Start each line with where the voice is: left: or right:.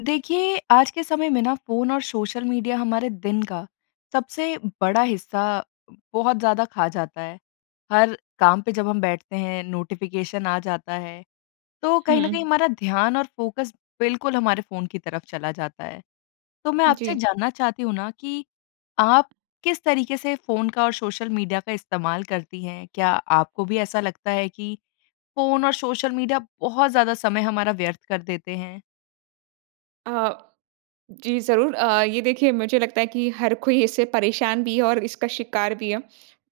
left: देखिए, आज के समय में ना फ़ोन और सोशल मीडिया हमारे दिन का सबसे बड़ा हिस्सा बहुत ज़्यादा खा जाता है। हर काम पे जब हम बैठते हैं, नोटिफिकेशन आ जाता है, तो कहीं न कहीं
right: हुँ।
left: हमारा ध्यान और फ़ोकस बिल्कुल हमारे फ़ोन की तरफ चला जाता है। तो मैं आपसे
right: जी।
left: जानना चाहती हूँ ना कि आप किस तरीके से फ़ोन का और सोशल मीडिया का इस्तेमाल करती हैं? क्या आपको भी ऐसा लगता है कि फ़ोन और सोशल मीडिया बहुत ज़्यादा समय हमारा व्यर्थ कर देते हैं?
right: अ, जी ज़रूर। अ, ये देखिए मुझे लगता है कि हर कोई इससे परेशान भी है और इसका शिकार भी है।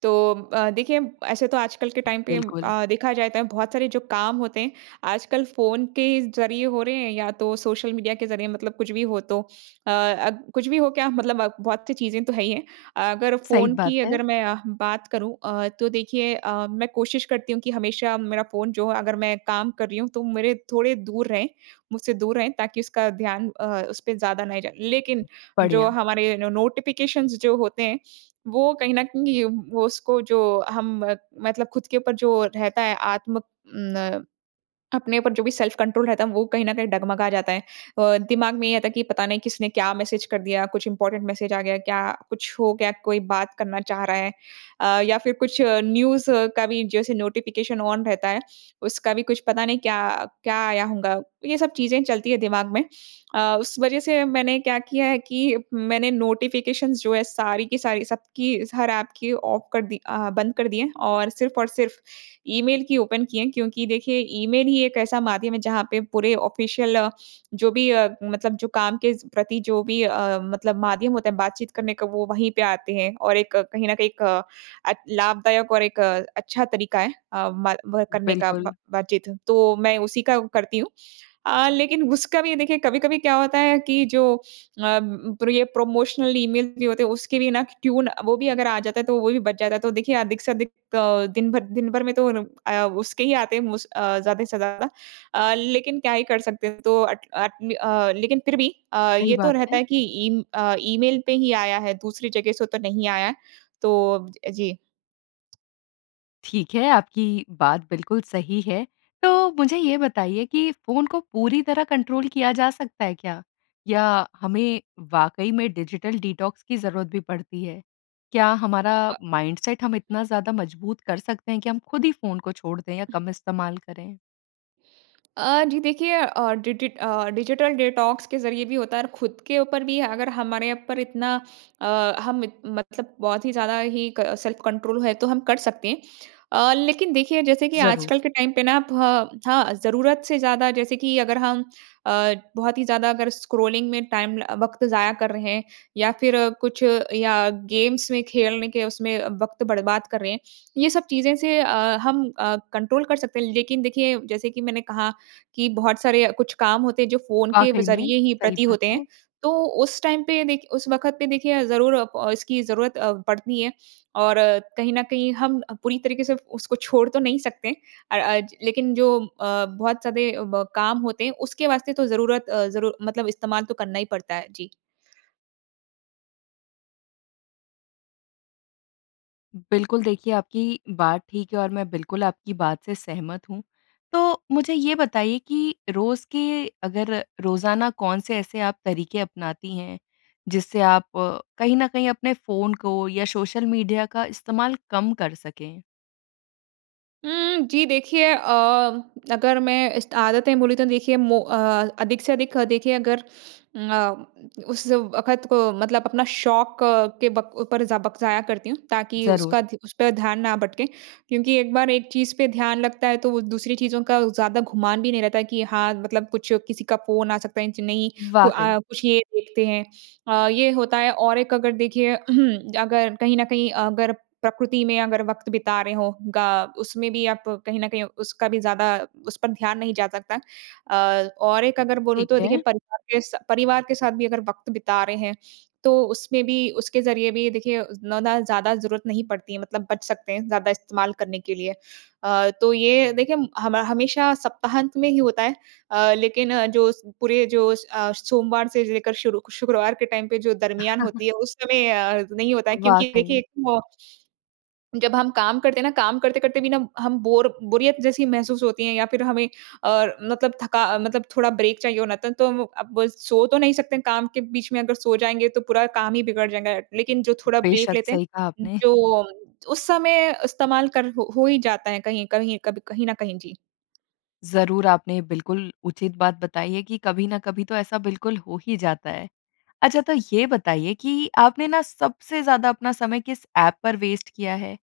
right: तो अ, देखिए ऐसे तो आजकल के टाइम पे
left: बिल्कुल।
right: अ, देखा जाए त बहुत सारे जो काम होते हैं, आजकल फ़ोन के ज़रिए हो रहे हैं या तो सोशल मीडिया के ज़रिए, मतलब कुछ भी हो तो। अ, अब कुछ भी हो क्या, मतलब बहुत-सी चीज़ें तो है ही है। अगर
left: सही
right: फ़ोन
left: बात
right: की अगर
left: है।
right: मैं अ, बात करूँ अ, तो देखिए अ, मैं कोशिश करती हूँ कि हमेशा मेरा फ़ोन जो अगर मैं काम कर रही हूँ तो मेरे थोड़े दूर रहें, मुझसे दूर रहें ताकि उसका ध्यान अ, उसपे ज़्यादा नहीं जाए। लेकिन, जो
left: बढ़िया।
right: हमारे नो नोटिफिकेशन्स जो होते हैं, वो कहीं न कहीं वो उसको जो हम मत मतलब खुद के ऊपर जो रहता है आत्म उम, न अपने ऊपर जो भी सेल्फ़ कंट्रोल रहता है, वो कहीं न कहीं डगमगा जाता है। अ, दिमाग में ये आता है कि पता नहीं किसने क्या मैसेज कर दिया, कुछ इंपोरटेंट मैसेज आ गया क्या, कुछ हो गया, कोई बात करना चाह रहा है। अ, या फिर कुछ न्यूज़ का भी जैसे नोटिफिकेशन ऑन रहता है, उसका भी कुछ पता नहीं क्या अ, क्या आया होगा, तो ये सब चीज़ें चलती हैं दिमाग में। अ, उस वजह से मैंने क्या किया है कि मैंने नोटिफिकेशन्स जो हैं सारी की सारी, सबकी स हर ऐप की, ऑफ कर दी अ, बंद कर दी हैं, और सिर्फ़ और सिर्फ़ ईमेल की ओपन की हैं क्योंकि देखिए, ईमेल ही एक ऐसा माध्यम है जहाँ पे पूरे ऑफिशियल जो भी अ, मतलब जो काम के स प्रति जो भी अ, मतलब माध्यम होता है बातचीत करने का, वो वहीं पे आते हैं, और एक कहीं न कहीं एक अ, अच लाभदायक और एक अच्छा तरीका है अ, मा वह करने का, ब
left: बिल्कुल।
right: बातचीत। तो मैं उसी का व करती हूँ। अ, लेकिन उसका भी ये देखिए कभी-कभी क्या होता है कि जो अ, प्र ये प्रमोशनल ईमेल भी होते हैं, उसके लिए ना क टियून वो भी अगर आ जाता है, तो वो भी बच जाता है। तो देखिए, अधिक से अधिक दिन भर दिन भर में तो उन उ अ, उसके ही आते हैं मोस्ट अ, ज़्यादा से ज़्यादा। अ, लेकिन क्या ही कर सकते हैं, तो अट अट अ, लेकिन फिर भी अ,
left: सही
right: ये तो
left: बात
right: रहता
left: है।
right: है कि ईम अ, ईमेल पे ही आया है, दूसरी जगह से तो नहीं आया। तो अब अ, जी।
left: ठीक है, आपकी बात बिल्कुल सही है। तो मुझे ये बताइए कि फ़ोन को पूरी तरह कंट्रोल किया जा सकता है क्या? या हमें वाक़ई में डिजिटल डिटॉक्स की ज़रूरत भी पड़ती है? क्या हमारा
right: अ
left: माइंडसेट हम इतना ज़्यादा मजबूत कर सकते हैं? कि हम खुद ही फ़ोन को छोड़ दें या कम इस्तेमाल करें?
right: अ, जी देखिए अ, डी डी ट अ, डिजिटल डिटॉक्स के ज़रिए भी होता है और खुद के ऊपर भी अगर हमारे ऊपर इतना अ, हम इत मतलब बहुत ही ज़्यादा ही क सेल्फ कंट्रोल है तो हम कर सकते हैं। अ, लेकिन देखिए जैसे कि
left: ज़रूर।
right: आजकल के टाइम पे ना फ हाँ, ज़रूरत से ज़्यादा जैसे कि अगर हम अ, बहुत ही ज़्यादा अगर स्क्रॉलिंग में टाइम ल अ, वक़्त ज़ाया कर रहे हैं या फिर कुछ या गेम्स में खेलने के उसमें वक़्त बर्बाद कर रहे हैं। ये सब चीज़ें से अ, हम अ, कंट्रोल कर सकते हैं, लेकिन देखिए जैसे कि मैंने कहा, कि बहुत सारे कुछ काम होते हैं, जो फ़ोन के व
left: वाक़ई में,
right: ज़रिए ही
left: सही
right: प्रति
left: बात
right: होते
left: है।
right: हैं। तो उस टाइम पे देख उस वक़्त पे देखिए ज़रूर अ, प इसकी ज़रूरत अ, पड़ती हैं। और कहीं न कहीं हम अ, पूरी तरीके से उसको छोड़ तो नहीं सकते। अ अ, ज लेकिन जो अ, बहुत ज़्यादें ब काम होते हैं उसके वास्ते तो ज़रूरत अ, ज़रूर मतलब इस्तेमाल तो करना ही पड़ता है जी।
left: बिल्कुल, देखिए, आपकी बात ठीक है और मैं बिल्कुल आपकी बात से सहमत हूँ, तो मुझे ये बताइए कि रोज़ के अगर रोज़ाना कौन से ऐसे आप तरीके अपनाती हैं, जिससे आप कहीं न कहीं अपने फ़ोन को या सोशल मीडिया का इस्तेमाल कम कर सकें?
right: हुँ। जी, देखिए अ, अगर मैं इस त आदतें बोलूँ, तो देखिए मो अ, अधिक से अधिक देखिए अगर अ, उस वक़्त को मतलब अपना शौक के बक ऊपर ज़ वक़्त ज़ाया करती हूँ। ताकि
left: ज़रूर।
right: उसका ध उस पे ध्यान ना भटके क्योंकि एक बार एक चीज़ पे ध्यान लगता है, तो वो दूसरी चीज़ों का ज़्यादा गुमान भी नहीं रहता है, कि हाँ, मतलब कुछ किसी का फ़ोन आ सकता है, इंच नहीं, को
left: वाक़ई।
right: अ, कुछ ये देखते हैं। अ, ये होता है और एक अगर देखिए अगर कहीं न कहीं, अगर प्रकृति में अगर वक़्त बिता रहे हो, ग उसमें भी आप कहीं न कहीं उसका भी ज़्यादा उस पर ध्यान नहीं जा सकता अ, और एक अगर बोलूँ,
left: ठीक
right: तो देखिए
left: है।
right: परिवार के स परिवार के साथ भी अगर वक़्त बिता रहे हैं, तो उसमें भी उसके ज़रिए भी देखिए उतना दा ज़्यादा ज़रूरत नहीं पड़ती है, मतलब बच सकते हैं, ज़्यादा इस्तेमाल करने के लिए। अ, तो ये देखिए हम हमा हमेशा सप्ताहांत में ही होता है। अ, लेकिन जो स पूरे जो स अ, सोमवार से लेकर शुरूक शुक्रवार के टाइम पे जो दरमियान होती है, उस समय अ, नहीं होता है क्योंकि
left: वाक़ई।
right: देखिए, म जब हम काम करते हैं ना, काम करते-करते भी ना हम बोर बोरियत जैसी महसूस होती है या फिर हमें अ, मतलब थका मतलब थोड़ा ब्रेक चाहिए होना था, तो अब सो तो नहीं सकते हैं। काम के बीच में अगर सो जाएँगे, तो पूरा काम ही बिगड़ जाएगा, लेकिन जो थोड़ा ब्रेक
left: बेशक,
right: लेते
left: सही कहा
right: हैं,
left: आपने।
right: जो उस समय इस्तेमाल कर हो हो ही जाता है कहीं कहीं कभी कहीं न कहीं। जी।
left: ज़रूर, आपने बिल्कुल उचित बात बताई है कि कभी ना कभी तो ऐसा बिल्कुल हो ही जाता है। अच्छा तो ये बताइए कि आपने ना सबसे ज़्यादा अपना समय किस ऐप पर वेस्ट किया है?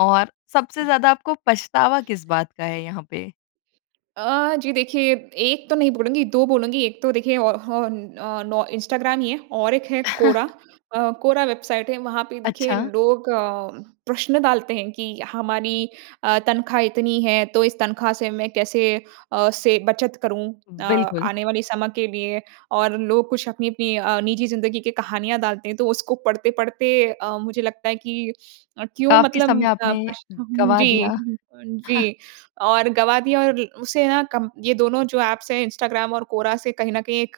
left: और सबसे ज़्यादा आपको पछतावा किस बात का है यहाँ पे?
right: अ, जी देखिए, 1 तो नहीं बोलूँगी 2 बोलूँगी। एक तो देखिए औ हौन औ नौ इंस्टाग्राम ही है और एक है क्वोरा, अ, क्वोरा वेबसाइट है, वहाँ पे देखिए
left: अच्छा।
right: लोग अ, प्रश्न डालते हैं कि हमारी अ, तनख्वाह इतनी है, तो इस तनख्वाह से मैं कैसे अ, से बचत करूँ अ,
left: बिल्कुल।
right: आने वाले समय के लिए? और लोग कुछ अपनी-अपनी अ, निजी ज़िंदगी की कहानियाँ डालते हैं, तो उसको पढ़ते-पढ़ते अ, मुझे लगता है कि अ, क्यों
left: काफ़ी
right: मतलब
left: समय
right: अ,
left: आपने
right: पशठम
left: गवा
right: जी
left: दिया।
right: अ, जी। और गवा दिया और उसे ना कम ये दोनों जो ऐप्स है इंस्टाग्राम और क्वोरा से कहीं न कहीं एक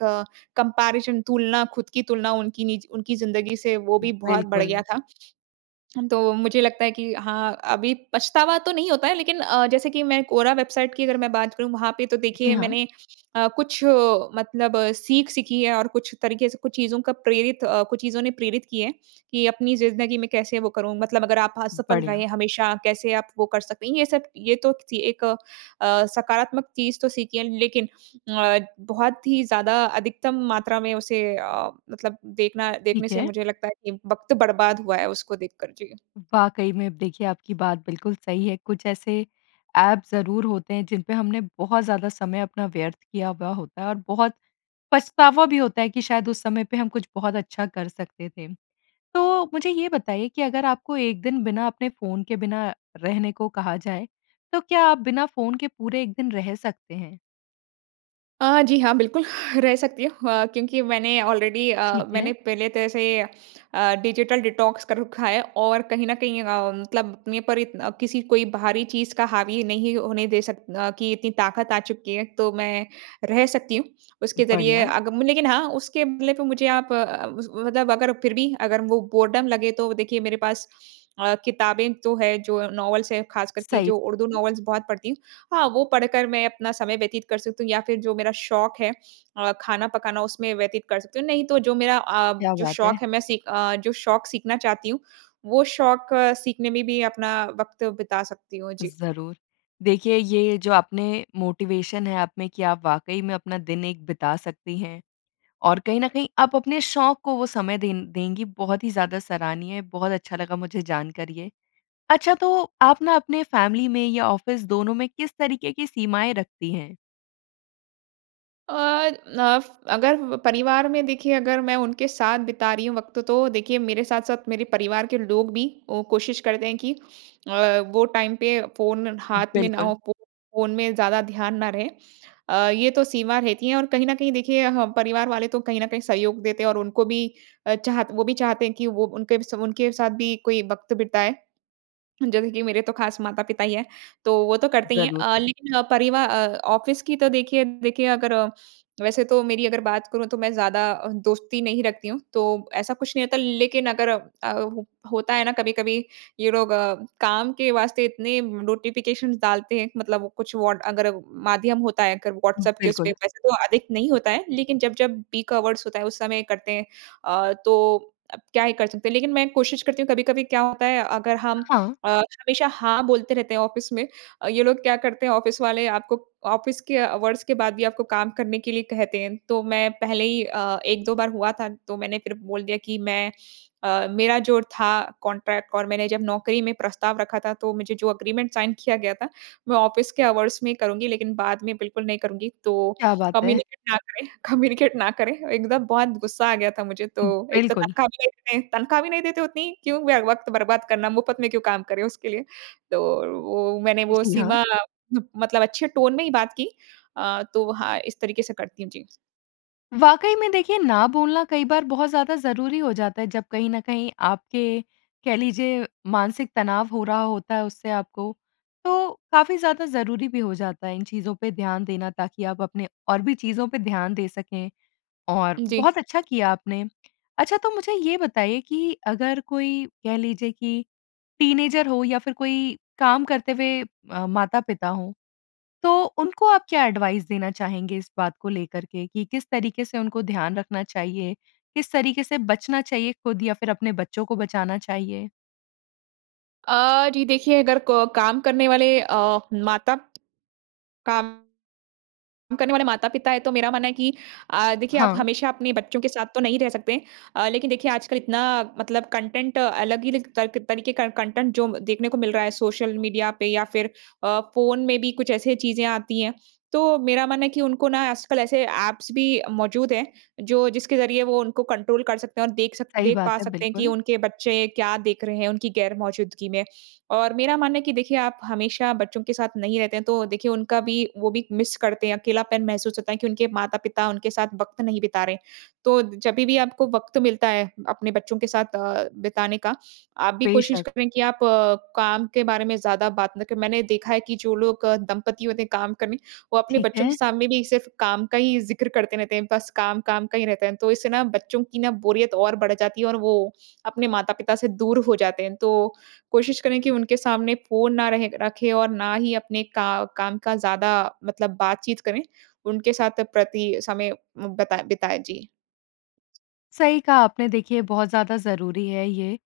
right: कम्पैरिसन तुलना, खुद की तुलना, उनकी निजी उनकी ज़िंदगी से वो भी बहुत बढ़ गया
left: बिल्कुल।
right: था। तो मुझे लगता है कि हाँ, अभी पछतावा तो नहीं होता है लेकिन अ, जैसे कि मैं क्वोरा वेबसाइट की अगर मैं बात करूँ, वहाँ पे तो
left: जी
right: देखिए
left: हाँ।
right: मैंने अ, कुछ मतलब सीख सीखी है और कुछ तरीके से कुछ चीज़ों का प्रेरित अ, कुछ चीज़ों ने प्रेरित की है। कि अपनी ज़िंदगी में कैसे वो करूँ, मतलब अगर आप असफल
left: बढ़िया।
right: रहें हमेशा कैसे आप वो कर सकते हैं? ये सब ये तो किसी एक अ, सकारात्मक चीज़ तो सीखी है, लेकिन अ, बहुत ही ज़्यादा अधिकतम मात्रा में उसे अ, मतलब देखना देखने
left: ठीक
right: से
left: है।
right: मुझे लगता है कि वक़्त बर्बाद हुआ है उसको देखकर। जी।
left: वाक़ई में अब देखिए आपकी बात बिल्कुल सही है। कुछ ऐसे ऐप ज़रूर होते हैं जिन पे हमने बहुत ज़्यादा समय अपना व्यर्थ किया हुआ होता है और बहुत पछतावा भी होता है कि शायद उस समय पे हम कुछ बहुत अच्छा कर सकते थे। तो मुझे ये बताइए कि अगर आपको 1 दिन बिना अपने फ़ोन के बिना रहने को कहा जाए, तो क्या आप बिना फ़ोन के पूरे 1 दिन रह सकते हैं?
right: अ, जी हाँ, बिल्कुल, रह सकती हूँ अ, क्योंकि मैंने ऑलरेडी अ,
left: ठीक
right: मैंने
left: है।
right: पहले तरह से अ, डिजिटल डिटॉक्स कर रखा है और कहीं न कहीं अम, मतलब अपने पर इतन अ, किसी कोई बाहरी चीज़ का हावी नहीं होने दे सक अ, कि इतनी ताकत आ चुकी है, तो मैं रह सकती हूँ। उसके ज़रिए
left: बढ़िया।
right: अग लेकिन हाँ, उसके बदले पे मुझे आप अ, मतलब अगर फिर भी अगर वो बोरडम लगे, तो देखिए, मेरे पास अ, किताबें तो हैं, जो नॉवेल्स हैं, खासकर कि
left: सही
right: जो उर्दू
left: है।
right: नॉवेल्स बहुत पढ़ती हूँ। हाँ, वो पढ़ कर मैं अपना समय व्यतीत कर सकती हूँ या फिर जो मेरा शौक है अ, खाना पकाना, उसमें व्यतीत कर सकती हूँ। नहीं, तो जो मेरा अ,
left: क्या
right: जो
left: बात है।
right: शौक है, मैं सीख अ, जो शौक सीखना चाहती हूँ, वो शौक सीखने में भी अपना वक़्त बिता सकती हूँ। जी।
left: ज़रूर। देखिए, ये जो आपने मोटिवेशन है, आपने कि आप वाक़ई में अपना दिन एक बिता सकती हैं और कहीं न कहीं आप अपने शौक को वो समय दें देंगी। बहुत ही ज़्यादा सराहनीय, बहुत अच्छा लगा मुझे जानकर ये। अच्छा, तो आप ना अपने फ़ैमिली में या ऑफ़िस, दोनों में किस तरीके की सीमाएँ रखती हैं?
right: अ, नफ अगर परिवार में देखिए अगर मैं उनके साथ बिता रही हूँ वक़्त तो देखिए मेरे साथ-साथ मेरे परिवार के लोग भी कोशिश करते हैं कि अ, वो टाइम पे फ़ोन हाथ में ना
left: बिल्कुल।
right: हो, फ़ोन में ज़्यादा ध्यान ना रहे। अ, ये तो सीमा रहती है और कहीं न कहीं देखिए परिवार वाले तो कहीं न कहीं सहयोग देते हैं और उनको भी चाहत वो भी चाहते हैं कि वो उनके सब उनके साथ भी कोई वक़्त बिताए। जैसे कि मेरे तो खास माता-पिता ही है, तो वो तो करते ही हैं।
left: ज़रूर।
right: अ, लेकिन परिवा अ, ऑफिस की तो देखिए देखिए अगर वैसे तो मेरी अगर बात करूँ तो मैं ज़्यादा दोस्ती नहीं रखती हूँ। तो ऐसा कुछ नहीं होता लेकिन अगर अ, होता है ना कभी-कभी ये लोग काम के वास्ते इतने नोटिफिकेशन डालते हैं, मतलब कुछ वोड अगर माध्यम होता है, अगर व्हाट्सऐप के उसपे।
left: बिल्कुल।
right: वैसे तो अधिक नहीं होता है लेकिन जब जब पीक आवर्स होता है उस समय करते हैं। अ, तो क्या ही कर सकते हैं। लेकिन मैं कोशिश करती हूँ कभी-कभी क्या होता है अगर हम
left: हाँ।
right: अ, हमेशा हाँ, बोलते रहते हैं ऑफिस में, ये लोग क्या करते हैं ऑफिस वाले आपको ऑफिस के अवर्स के बाद भी आपको काम करने के लिए कहते हैं। तो मैं पहले ही अ, 1-2 बार हुआ था। तो मैंने फिर बोल दिया कि मैं अ, मेरा जो था कॉन्ट्रैक्ट और मैंने जब नौकरी में प्रस्ताव रखा था तो मुझे जो एग्रीमेंट साइन किया गया था मैं ऑफिस के आवर्स में ही करूँगी लेकिन बाद में बिल्कुल नहीं करूँगी। तो
left: क्या बात है!
right: कम्युनिकेट ना करें कम्युनिकेट ना करें। एकदम बहुत गुस्सा आ गया था मुझे तो। एक तो
left: बिल्कुल।
right: तनख़्वाह अभी तक नहीं तनख़्वाह भी नहीं देते उतनी, क्यों वक़्त बर्बाद करना, मुफ़्त में क्यों काम करें उसके लिए। तो वो मैंने वो
left: जी, हाँ।
right: सीमा मतलब अच्छे टोन में ही बात की। अ, तो हाँ, इस तरीके से करती हूँ। जी।
left: वाक़ई में देखिए, ना बोलना कई बार बहुत ज़्यादा ज़रूरी हो जाता है जब कहीं न कहीं आपके, कह लीजिए मानसिक तनाव हो रहा होता है उससे आपको। तो काफ़ी ज़्यादा ज़रूरी भी हो जाता है इन चीज़ों पे ध्यान देना ताकि आप अपने और भी चीज़ों पे ध्यान दे सकें। और
right: जी।
left: बहुत अच्छा किया आपने। अच्छा तो मुझे ये बताइए कि अगर कोई, कह लीजिए कि टीनएजर हो या फिर कोई काम करते हुए अ, माता-पिता हों, तो उनको आप क्या एडवाइस देना चाहेंगे इस बात को लेकर के कि किस तरीके से उनको ध्यान रखना चाहिए, किस तरीके से बचना चाहिए खुद या फिर अपने बच्चों को बचाना चाहिए?
right: अ, जी, देखिए अगर को काम करने वाले अ, माता काम करने वाले माता-पिता है, तो मेरा मानना है कि अ, देखिए आप
left: हाँ।
right: हमेशा अपने बच्चों के साथ तो नहीं रह सकते। अ, लेकिन देखिए आजकल इतना मतलब कंटेंट अलग ही लिक तल्क तरीके का कंटेंट जो देखने को मिल रहा है सोशल मीडिया पे या फिर अ, फ़ोन में भी कुछ ऐसे चीज़ें आती हैं। तो मेरा मानना है कि उनको ना आजकल ऐसे ऐप्स भी मौजूद हैं जो जिसके ज़रिये वो उनको कंट्रोल कर सकते हैं, और देख सक
left: सही
right: देख पा
left: बात है,
right: सकते हैं कि
left: बिल्कुल।
right: उनके बच्चे क्या देख रहे हैं उनकी ग़ैर-मौजूदगी में। और मेरा मानना है कि देखिए, आप हमेशा बच्चों के साथ नहीं रहते हैं, तो देखिए उनका भी वो भी मिस करते हैं, अकेलापन महसूस होता है कि उनके माता-पिता उनके साथ वक़्त नहीं बिता रहे। तो जब भी आपको वक़्त मिलता है अपने बच्चों के साथ अ, बिताने का, आप भी कोशिश
left: बेशक़।
right: करें कि आप काम के बारे में ज़्यादा बात ना क मैंने देखा है कि जो लोग दंपति होते हैं काम करने, वो अपने
left: ठीक
right: बच्चों के
left: है।
right: सामने भी सिर्फ़ काम का ही ज़िक्र करते रहते हैं, बस काम-काम का ही रहता है। तो इससे ना बच्चों की ना बोरियत और बढ़ जाती है और वो अपने माता-पिता से दूर हो जाते हैं। तो कोशिश करें कि उनके सामने फ़ोन ना रहे रखें और ना ही अपने का काम का ज़्यादा मतलब बातचीत करें। उनके साथ प्रति समय बताएँ बिताएँ। जी।
left: सही कहा आपने, देखिए बहुत ज़्यादा ज़रूरी है ये।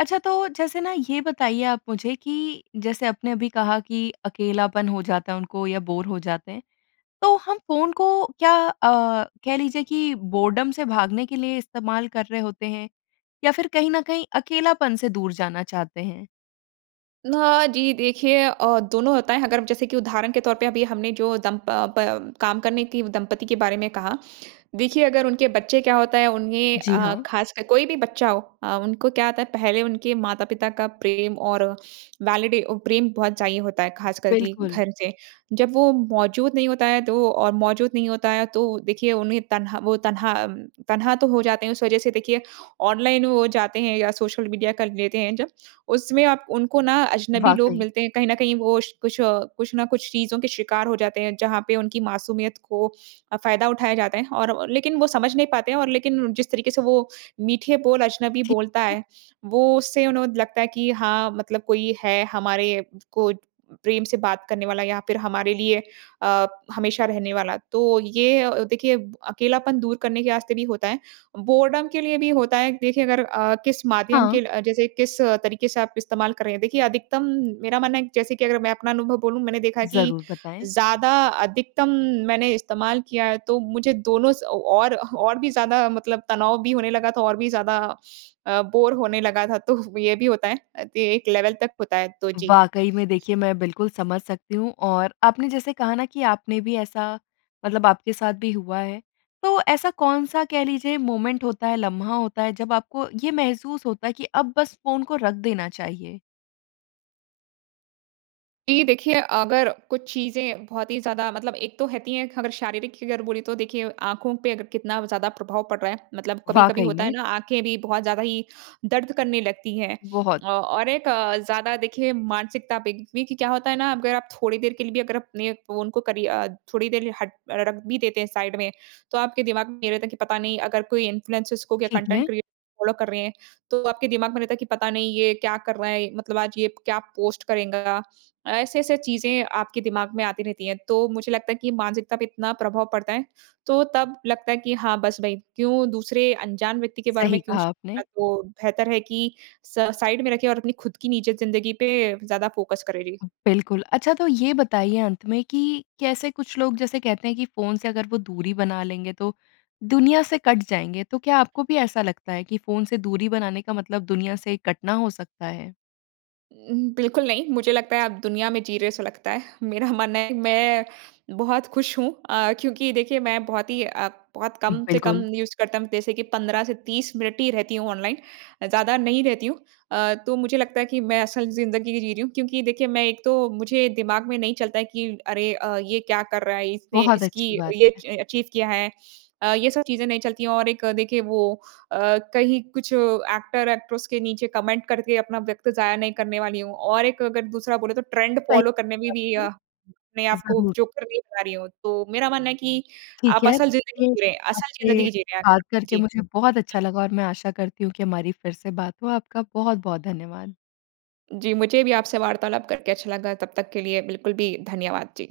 left: अच्छा तो जैसे ना ये बताइए आप मुझे कि, जैसे आपने अभी कहा कि अकेलापन हो जाता है उनको या बोर हो जाते हैं, तो हम फ़ोन को क्या अ, कह लीजिए कि बोरडम से भागने के लिए इस्तेमाल कर रहे होते हैं, या फिर कहीं न कहीं अकेलापन से दूर जाना चाहते हैं?
right: हाँ जी। देखिए अ, दोनों होता है अगर अब जैसे कि उदाहरण के तौर पे अभी हमने जो दंप प प काम करने की दंपत्ति के बारे में कहा देखिए, अगर उनके बच्चे क्या होता है उन्हें
left: जी
right: अ,
left: हाँ।
right: ख़ासकर कोई भी बच्चा हो अ, उनको क्या होता है, पहले उनके माता-पिता का प्रेम और वैलिडी ओ प्रेम बहुत चाहिए होता है, ख़ासकर के
left: बिल्कुल।
right: घर से, जब वो मौज़ूद नहीं होता है तो और मौज़ूद नहीं होता है, तो देखिए, उन्हें तन्हा वो तन्हा, तन्हा तो हो जाते हैं। उस वज़ह से देखिए, ऑनलाइन वो जाते हैं या सोशल मीडिया कर लेते हैं जब, उसमें आप उनको ना अजनबी लोग
left: वाक़ई।
right: मिलते हैं। कहीं न कहीं वो स कुछ, कुछ ना कुछ चीज़ों के शिकार हो जाते हैं, जहाँ पे उनकी मासूमियत को अ, फ़ायदा उठाया जाता है। और और लेकिन वो समझ नहीं पाते हैं और लेकिन जिस तरीके से वो मीठे बोल अजनबी बोलता
left: ठीक।
right: है, वो उससे उन्हें लगता है कि हाँ, मतलब कोई है हमारे को प्रेम से बात करने वाला या फिर हमारे लिए अ, हमेशा रहने वाला है। तो ये अ, देखिए अकेलापन दूर करने के रास्ते भी होता है। बोरडम के लिए भी होता है देखिए अगर अ, किस माध्यम
left: हाँ।
right: के ल जैसे किस तरीके से आप इस्तेमाल कर रहे हैं। देखिए, अधिकतम मेरा मानना है जैसे कि अगर मैं अपना अनुभव बोलूँ, मैंने देखा कि
left: ज़रूर, बताएँ।
right: ज़्यादा अधिकतम मैंने इस्तेमाल किया है, तो मुझे दोनों स औ और और भी ज़्यादा मतलब तनाव भी होने लगा था और भी ज़्यादा अ, बोर होने लगा था। तो ये भी होता है। त एक लेवल तक होता है। तो, जी।
left: वाक़ई में देखिए, मैं बिल्कुल समझ सकती हूँ और आपने जैसे कहा ना कि आपने भी ऐसा मतलब आपके साथ भी हुआ है, तो ऐसा कौन-सा कह लीजिए मोमेंट होता है, लम्हा होता है जब आपको ये महसूस होता है, कि अब बस फ़ोन को रख देना चाहिए?
right: जी, देखिए, अगर कुछ चीज़ें बहुत ही ज़्यादा मतलब एक तो रहती हैं अगर शारीरिक की अगर बोले तो देखिए आँखों पे अगर कितना ज़्यादा प्रभाव पड़ रहा है। मतलब कभी-कभी
left: वाक़ई
right: होता है
left: में।
right: ना, आँखें भी बहुत ज़्यादा ही दर्द करने लगती है।
left: बहुत।
right: अ, और एक ज़्यादा देखिए मानसिकता पे देखिए क्या होता है ना? अगर आप थोड़ी देर के लिए भी अगर अपने फ़ोन को करी अ, थोड़ी देर हट अ, रख भी देते हैं साइड में। तो आपके दिमाग में ये रहता है, कि पता नहीं अगर कोई इन्फ्लुएंसेज़ को क्या
left: ठीक है।
right: कंटेंट क्रिएटर फॉलो कर रहे हैं। तो आपके दिमाग में रहता है कि पता नहीं ये क्या कर रहा है? मतलब आज ये प क्या पोस्ट करेगा? ऐसे-ऐसे चीज़ें आपके दिमाग में आती रहती हैं। तो मुझे लगता है कि मानसिकता पे इतना प्रभाव पड़ता है तो, तब लगता है कि हाँ बस भई, क्यों दूसरे अनजान व्यक्ति के बारे में
left: सही
right: क्यों
left: कहा
right: सोचना है?
left: आपने।
right: तो बेहतर है कि स साइड में रखें और अपनी खुद की निजी ज़िंदगी पे ज़्यादा फ़ोकस करें। जी।
left: बिल्कुल। अच्छा तो ये बताइए अंत में कि कैसे कुछ लोग जैसे कहते हैं, कि फ़ोन से अगर वो दूरी बना लेंगे तो दुनिया से कट जाएँगे। तो क्या आपको भी ऐसा लगता है, कि फ़ोन से दूरी बनाने का मतलब दुनिया से कटना हो सकता है?
right: उम, बिल्कुल नहीं। मुझे लगता है आप दुनिया में जी रहे है ऐसा लगता है। मेरा मानना है कि मैं बहुत खुश हूँ। अ, क्योंकि देखिए मैं बहुत ही अ, बहुत कम से कम
left: बिल्कुल।
right: यूज़ करता हूँ। जैसे कि 15 से 30 मिनट ही रहती हूँ ऑनलाइन अ, ज़्यादा नहीं रहती हूँ। अ, तो मुझे लगता है कि मैं असल ज़िंदगी जी रही हूँ। क्योंकि देखिए, मैं एक तो मुझे दिमाग में नहीं चलता है कि अरे अ, ये क्या कर रहा है? इसने
left: बहुत
right: इसकी
left: अच्छी बात
right: ये
left: है।
right: च अचीव किया है। अ, ये सब चीज़ें नहीं चलती हैं और एक देखिए वो अ, कहीं कुछ एक्टर, एक्ट्रेस के नीचे कमेंट करके अपना वक़्त ज़ाया नहीं करने वाली हूँ। और एक अगर दूसरा बोले तो ट्रेंड
left: सही
right: फॉलो करने में भी
left: बात
right: अ, अपने
left: है।
right: आपको
left: ज़रूर।
right: जो कर नहीं पा रही हूँ। तो मेरा मानना है कि
left: ठीक
right: आप
left: है।
right: असल ज़िंदगी
left: देखिए,
right: जी रहे हैं। असल
left: आपसे
right: ज़िंदगी जी रहे हैं।
left: बात करके
right: जी।
left: मुझे बहुत अच्छा लगा और मैं आशा करती हूँ कि हमारी फिर से बात हो। आपका बहुत-बहुत धन्यवाद।
right: जी। मुझे भी आपसे वार्तालाप करके अच्छा लगा। तब तक के लिए बिल्कुल भी धन्यवाद, जी।